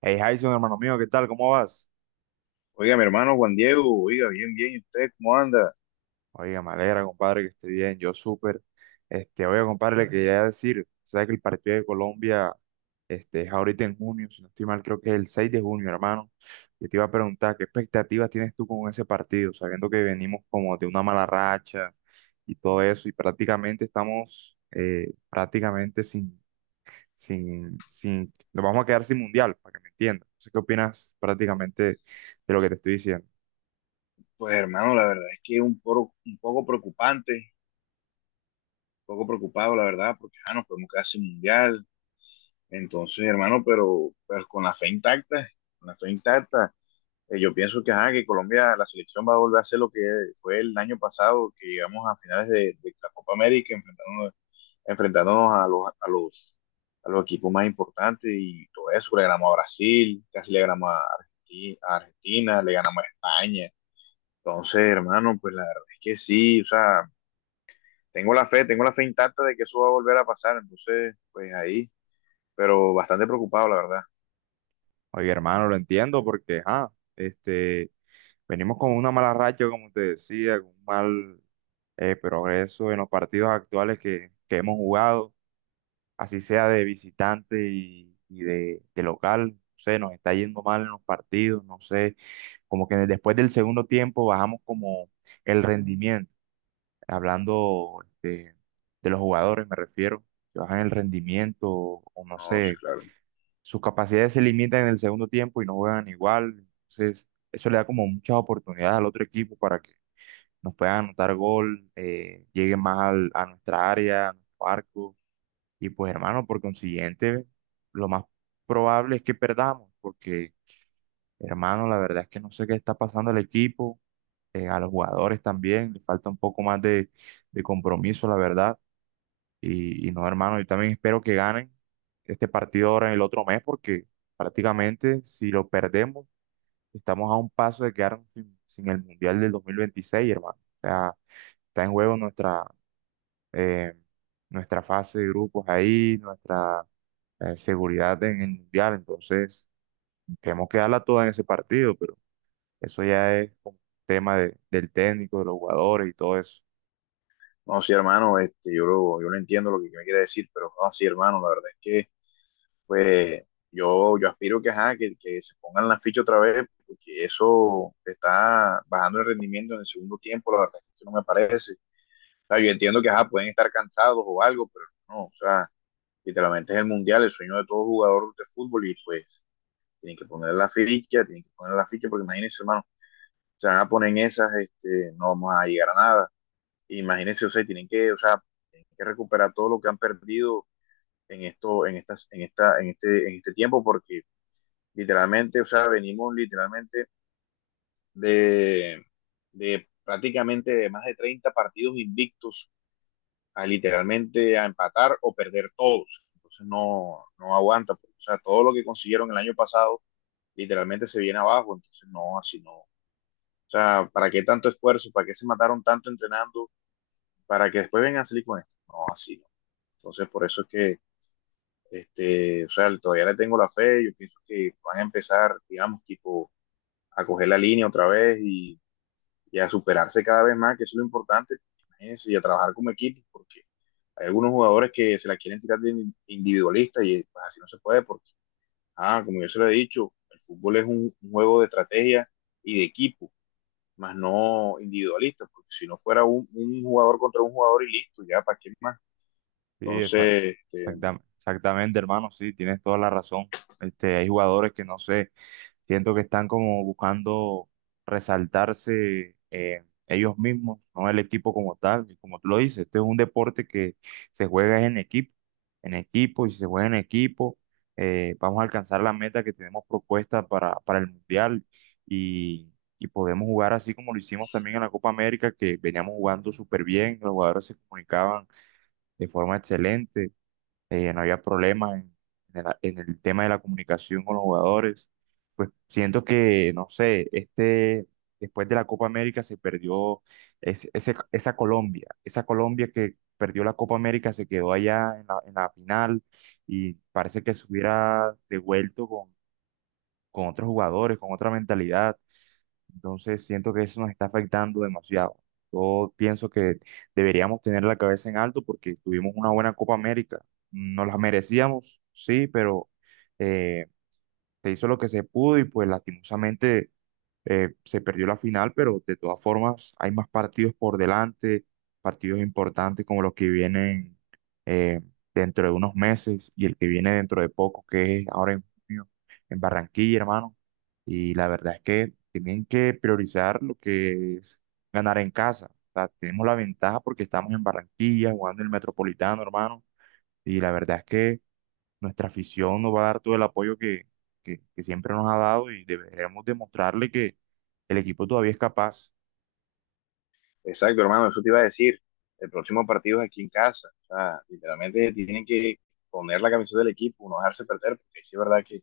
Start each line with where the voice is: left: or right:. right: Hey, Jason, hermano mío, ¿qué tal? ¿Cómo vas?
left: Oiga, mi hermano Juan Diego, oiga, bien, bien, ¿y usted cómo anda?
right: Oiga, me alegra, compadre, que esté bien, yo súper. Oiga, compadre, le quería decir, ¿sabes que el partido de Colombia es ahorita en junio? Si no estoy mal, creo que es el 6 de junio, hermano. Yo te iba a preguntar, ¿qué expectativas tienes tú con ese partido? Sabiendo que venimos como de una mala racha y todo eso, y prácticamente estamos, prácticamente sin, nos vamos a quedar sin mundial, para que me entiendas. No sé qué opinas prácticamente de lo que te estoy diciendo.
left: Pues, hermano, la verdad es que es un poco preocupante, un poco preocupado, la verdad, porque ya nos podemos quedar sin mundial. Entonces, hermano, pero pues con la fe intacta, con la fe intacta, yo pienso ajá, que Colombia, la selección va a volver a hacer lo que fue el año pasado, que llegamos a finales de la Copa América, enfrentándonos a los, equipos más importantes y todo eso. Le ganamos a Brasil, casi le ganamos a Argentina, le ganamos a España. Entonces, hermano, pues la verdad es que sí, o sea, tengo la fe intacta de que eso va a volver a pasar. Entonces, pues ahí, pero bastante preocupado, la verdad.
right: Oye, hermano, lo entiendo porque, este, venimos con una mala racha, como te decía, con un mal progreso en los partidos actuales que hemos jugado, así sea de visitante y, de local, no sé, nos está yendo mal en los partidos, no sé, como que después del segundo tiempo bajamos como el rendimiento, hablando de los jugadores me refiero, que bajan el rendimiento, o no
left: No, sí,
right: sé,
left: claro.
right: sus capacidades se limitan en el segundo tiempo y no juegan igual. Entonces, eso le da como muchas oportunidades al otro equipo para que nos puedan anotar gol, lleguen más a nuestra área, a nuestro arco. Y pues, hermano, por consiguiente, lo más probable es que perdamos, porque, hermano, la verdad es que no sé qué está pasando al equipo, a los jugadores también, le falta un poco más de compromiso, la verdad. Y no, hermano, yo también espero que ganen este partido ahora en el otro mes, porque prácticamente si lo perdemos, estamos a un paso de quedarnos sin el Mundial del 2026, hermano. O sea, está en juego nuestra, eh, nuestra fase de grupos ahí, nuestra seguridad en el Mundial. Entonces, tenemos que darla toda en ese partido, pero eso ya es como tema del técnico, de los jugadores y todo eso.
left: No, sí, hermano, yo lo entiendo lo que me quiere decir, pero no, sí, hermano, la verdad es que pues yo aspiro que, ajá, que se pongan la ficha otra vez, porque eso te está bajando el rendimiento en el segundo tiempo, la verdad es que no me parece. O sea, yo entiendo que ajá, pueden estar cansados o algo, pero no, o sea, literalmente es el mundial, el sueño de todo jugador de fútbol y pues tienen que poner la ficha, tienen que poner la ficha, porque imagínense, hermano, se van a poner en esas, no vamos a llegar a nada. Imagínense, o sea, tienen que, o sea, tienen que recuperar todo lo que han perdido en esto, en estas, en esta, en este tiempo, porque literalmente, o sea, venimos literalmente de, de prácticamente de más de 30 partidos invictos a literalmente a empatar o perder todos. Entonces no, no aguanta pues. O sea, todo lo que consiguieron el año pasado literalmente se viene abajo. Entonces no, así no. O sea, ¿para qué tanto esfuerzo? ¿Para qué se mataron tanto entrenando? Para que después vengan a salir con esto. No, así no. Entonces, por eso es que, o sea, todavía le tengo la fe. Yo pienso que van a empezar, digamos, tipo, a coger la línea otra vez y a superarse cada vez más, que eso es lo importante, y a trabajar como equipo, porque hay algunos jugadores que se la quieren tirar de individualista y pues así no se puede, porque, ah, como yo se lo he dicho, el fútbol es un juego de estrategia y de equipo, más no individualista, porque si no fuera un jugador contra un jugador y listo, ya, ¿para qué más?
right: Sí, esa-
left: Entonces,
right: Exactamente, hermano, sí, tienes toda la razón. Hay jugadores que no sé, siento que están como buscando resaltarse ellos mismos, no el equipo como tal. Y como tú lo dices, esto es un deporte que se juega en equipo, y si se juega en equipo, vamos a alcanzar la meta que tenemos propuesta para el Mundial y, y podemos jugar así como lo hicimos también en la Copa América, que veníamos jugando súper bien, los jugadores se comunicaban de forma excelente, no había problemas en el tema de la comunicación con los jugadores. Pues siento que, no sé, este, después de la Copa América se perdió esa Colombia que perdió la Copa América se quedó allá en la final y parece que se hubiera devuelto con otros jugadores, con otra mentalidad. Entonces siento que eso nos está afectando demasiado. Yo pienso que deberíamos tener la cabeza en alto porque tuvimos una buena Copa América. Nos la merecíamos, sí, pero eh, se hizo lo que se pudo y pues lastimosamente se perdió la final, pero de todas formas hay más partidos por delante, partidos importantes como los que vienen eh, dentro de unos meses y el que viene dentro de poco, que es ahora en junio, en Barranquilla, hermano. Y la verdad es que tienen que priorizar lo que es ganar en casa. O sea, tenemos la ventaja porque estamos en Barranquilla, jugando en el Metropolitano, hermano. Y la verdad es que nuestra afición nos va a dar todo el apoyo que siempre nos ha dado y deberemos demostrarle que el equipo todavía es capaz.
left: exacto, hermano, eso te iba a decir. El próximo partido es aquí en casa. O sea, literalmente tienen que poner la camiseta del equipo, no dejarse perder, porque sí es verdad que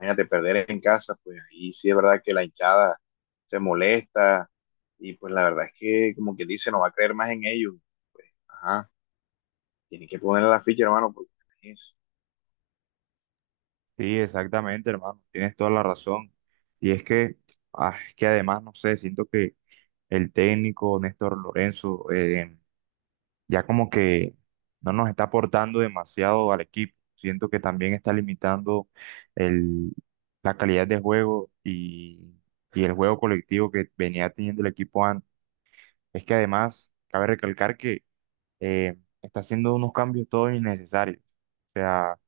left: imagínate perder en casa, pues ahí sí es verdad que la hinchada se molesta y pues la verdad es que como que dice, no va a creer más en ellos. Pues, ajá, tienen que ponerle la ficha, hermano, porque es-
right: Sí, exactamente, hermano, tienes toda la razón. Y es que, es que además, no sé, siento que el técnico Néstor Lorenzo, ya como que no nos está aportando demasiado al equipo. Siento que también está limitando el, la calidad de juego y el juego colectivo que venía teniendo el equipo antes. Es que además, cabe recalcar que eh, está haciendo unos cambios todos innecesarios. O sea,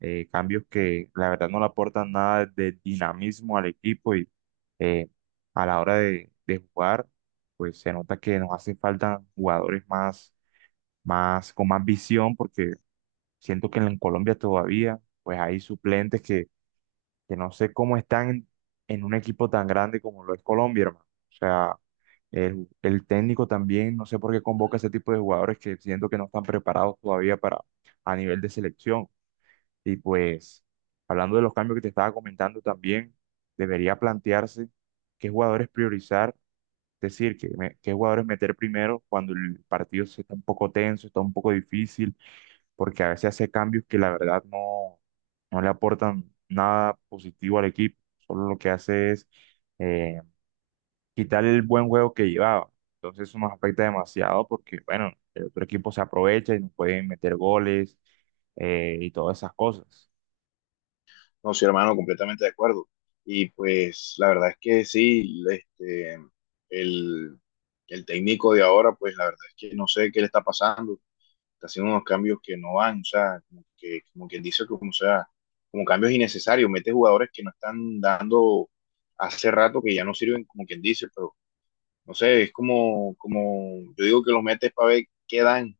right: cambios que la verdad no le aportan nada de dinamismo al equipo y eh, a la hora de jugar, pues se nota que nos hacen falta jugadores más, más, con más visión, porque siento que en Colombia todavía, pues hay suplentes que no sé cómo están en, un equipo tan grande como lo es Colombia, hermano. O sea, el técnico también, no sé por qué convoca ese tipo de jugadores que siento que no están preparados todavía para a nivel de selección. Y pues, hablando de los cambios que te estaba comentando también, debería plantearse qué jugadores priorizar, es decir, qué jugadores meter primero cuando el partido se está un poco tenso, está un poco difícil porque a veces hace cambios que la verdad no, no le aportan nada positivo al equipo, solo lo que hace es eh, quitar el buen juego que llevaba. Entonces eso nos afecta demasiado porque, bueno, el otro equipo se aprovecha y nos pueden meter goles, y todas esas cosas.
left: no, sí, hermano, completamente de acuerdo. Y pues la verdad es que sí, el, el técnico de ahora, pues la verdad es que no sé qué le está pasando. Está haciendo unos cambios que no van, o sea, como, que, como quien dice, como, o sea, como cambios innecesarios, mete jugadores que no están dando hace rato que ya no sirven, como quien dice, pero no sé, es como, como yo digo que los metes para ver qué dan,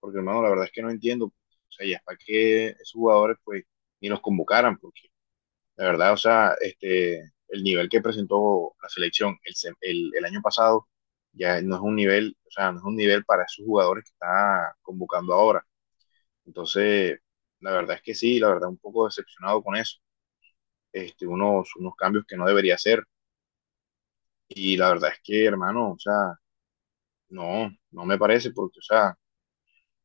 left: porque hermano, la verdad es que no entiendo, o sea, ya es para que esos jugadores pues ni los convocaran, porque la verdad, o sea, el nivel que presentó la selección el año pasado ya no es un nivel, o sea, no es un nivel para esos jugadores que está convocando ahora. Entonces, la verdad es que sí, la verdad un poco decepcionado con eso. Unos cambios que no debería hacer. Y la verdad es que, hermano, o sea, no, no me parece porque, o sea,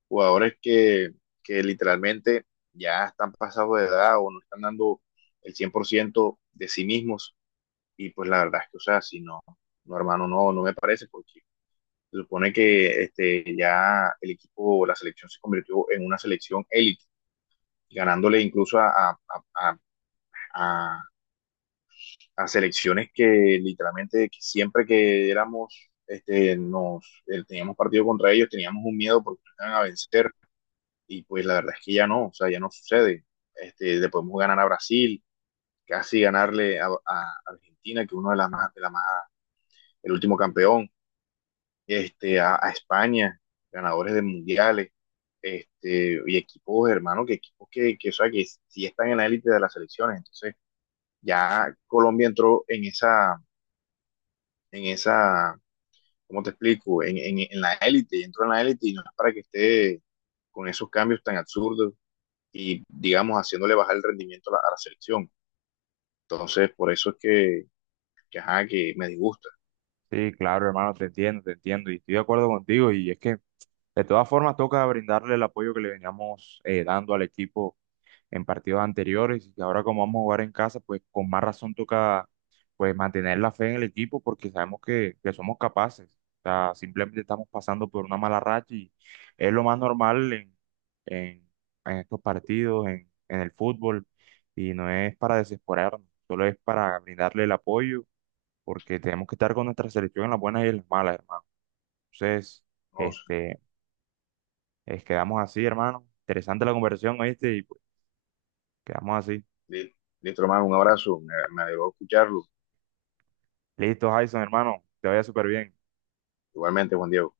left: jugadores que literalmente ya están pasados de edad o no están dando el 100% de sí mismos. Y pues la verdad es que, o sea, si no, no, hermano, no, no me parece porque se supone que ya el equipo, la selección se convirtió en una selección élite, ganándole incluso a, a a selecciones que literalmente que siempre que éramos, nos teníamos partido contra ellos, teníamos un miedo porque nos iban a vencer y pues la verdad es que ya no, o sea, ya no sucede. Le podemos ganar a Brasil, casi ganarle a Argentina, que uno de las más, de la más, el último campeón, a España, ganadores de mundiales, y equipos, hermano, que equipos que, o sea, que sí están en la élite de las selecciones. Entonces, ya Colombia entró en esa ¿cómo te explico? En la élite, y entró en la élite y no es para que esté con esos cambios tan absurdos y, digamos, haciéndole bajar el rendimiento a la selección. Entonces, por eso es que, ajá, que me disgusta.
right: Sí, claro, hermano, te entiendo y estoy de acuerdo contigo y es que de todas formas toca brindarle el apoyo que le veníamos dando al equipo en partidos anteriores y ahora como vamos a jugar en casa, pues con más razón toca pues mantener la fe en el equipo porque sabemos que somos capaces. O sea, simplemente estamos pasando por una mala racha y es lo más normal en, en estos partidos, en el fútbol, y no es para desesperarnos, solo es para brindarle el apoyo porque tenemos que estar con nuestra selección en las buenas y en las malas, hermano. Entonces,
left: ¿No?
right: este, quedamos así, hermano. Interesante la conversación, ¿oíste? Y pues, quedamos así.
left: li- Listo, hermano, un abrazo, me alegró escucharlo.
right: Listo, Jason, hermano, te vaya súper bien.
left: Igualmente, Juan Diego.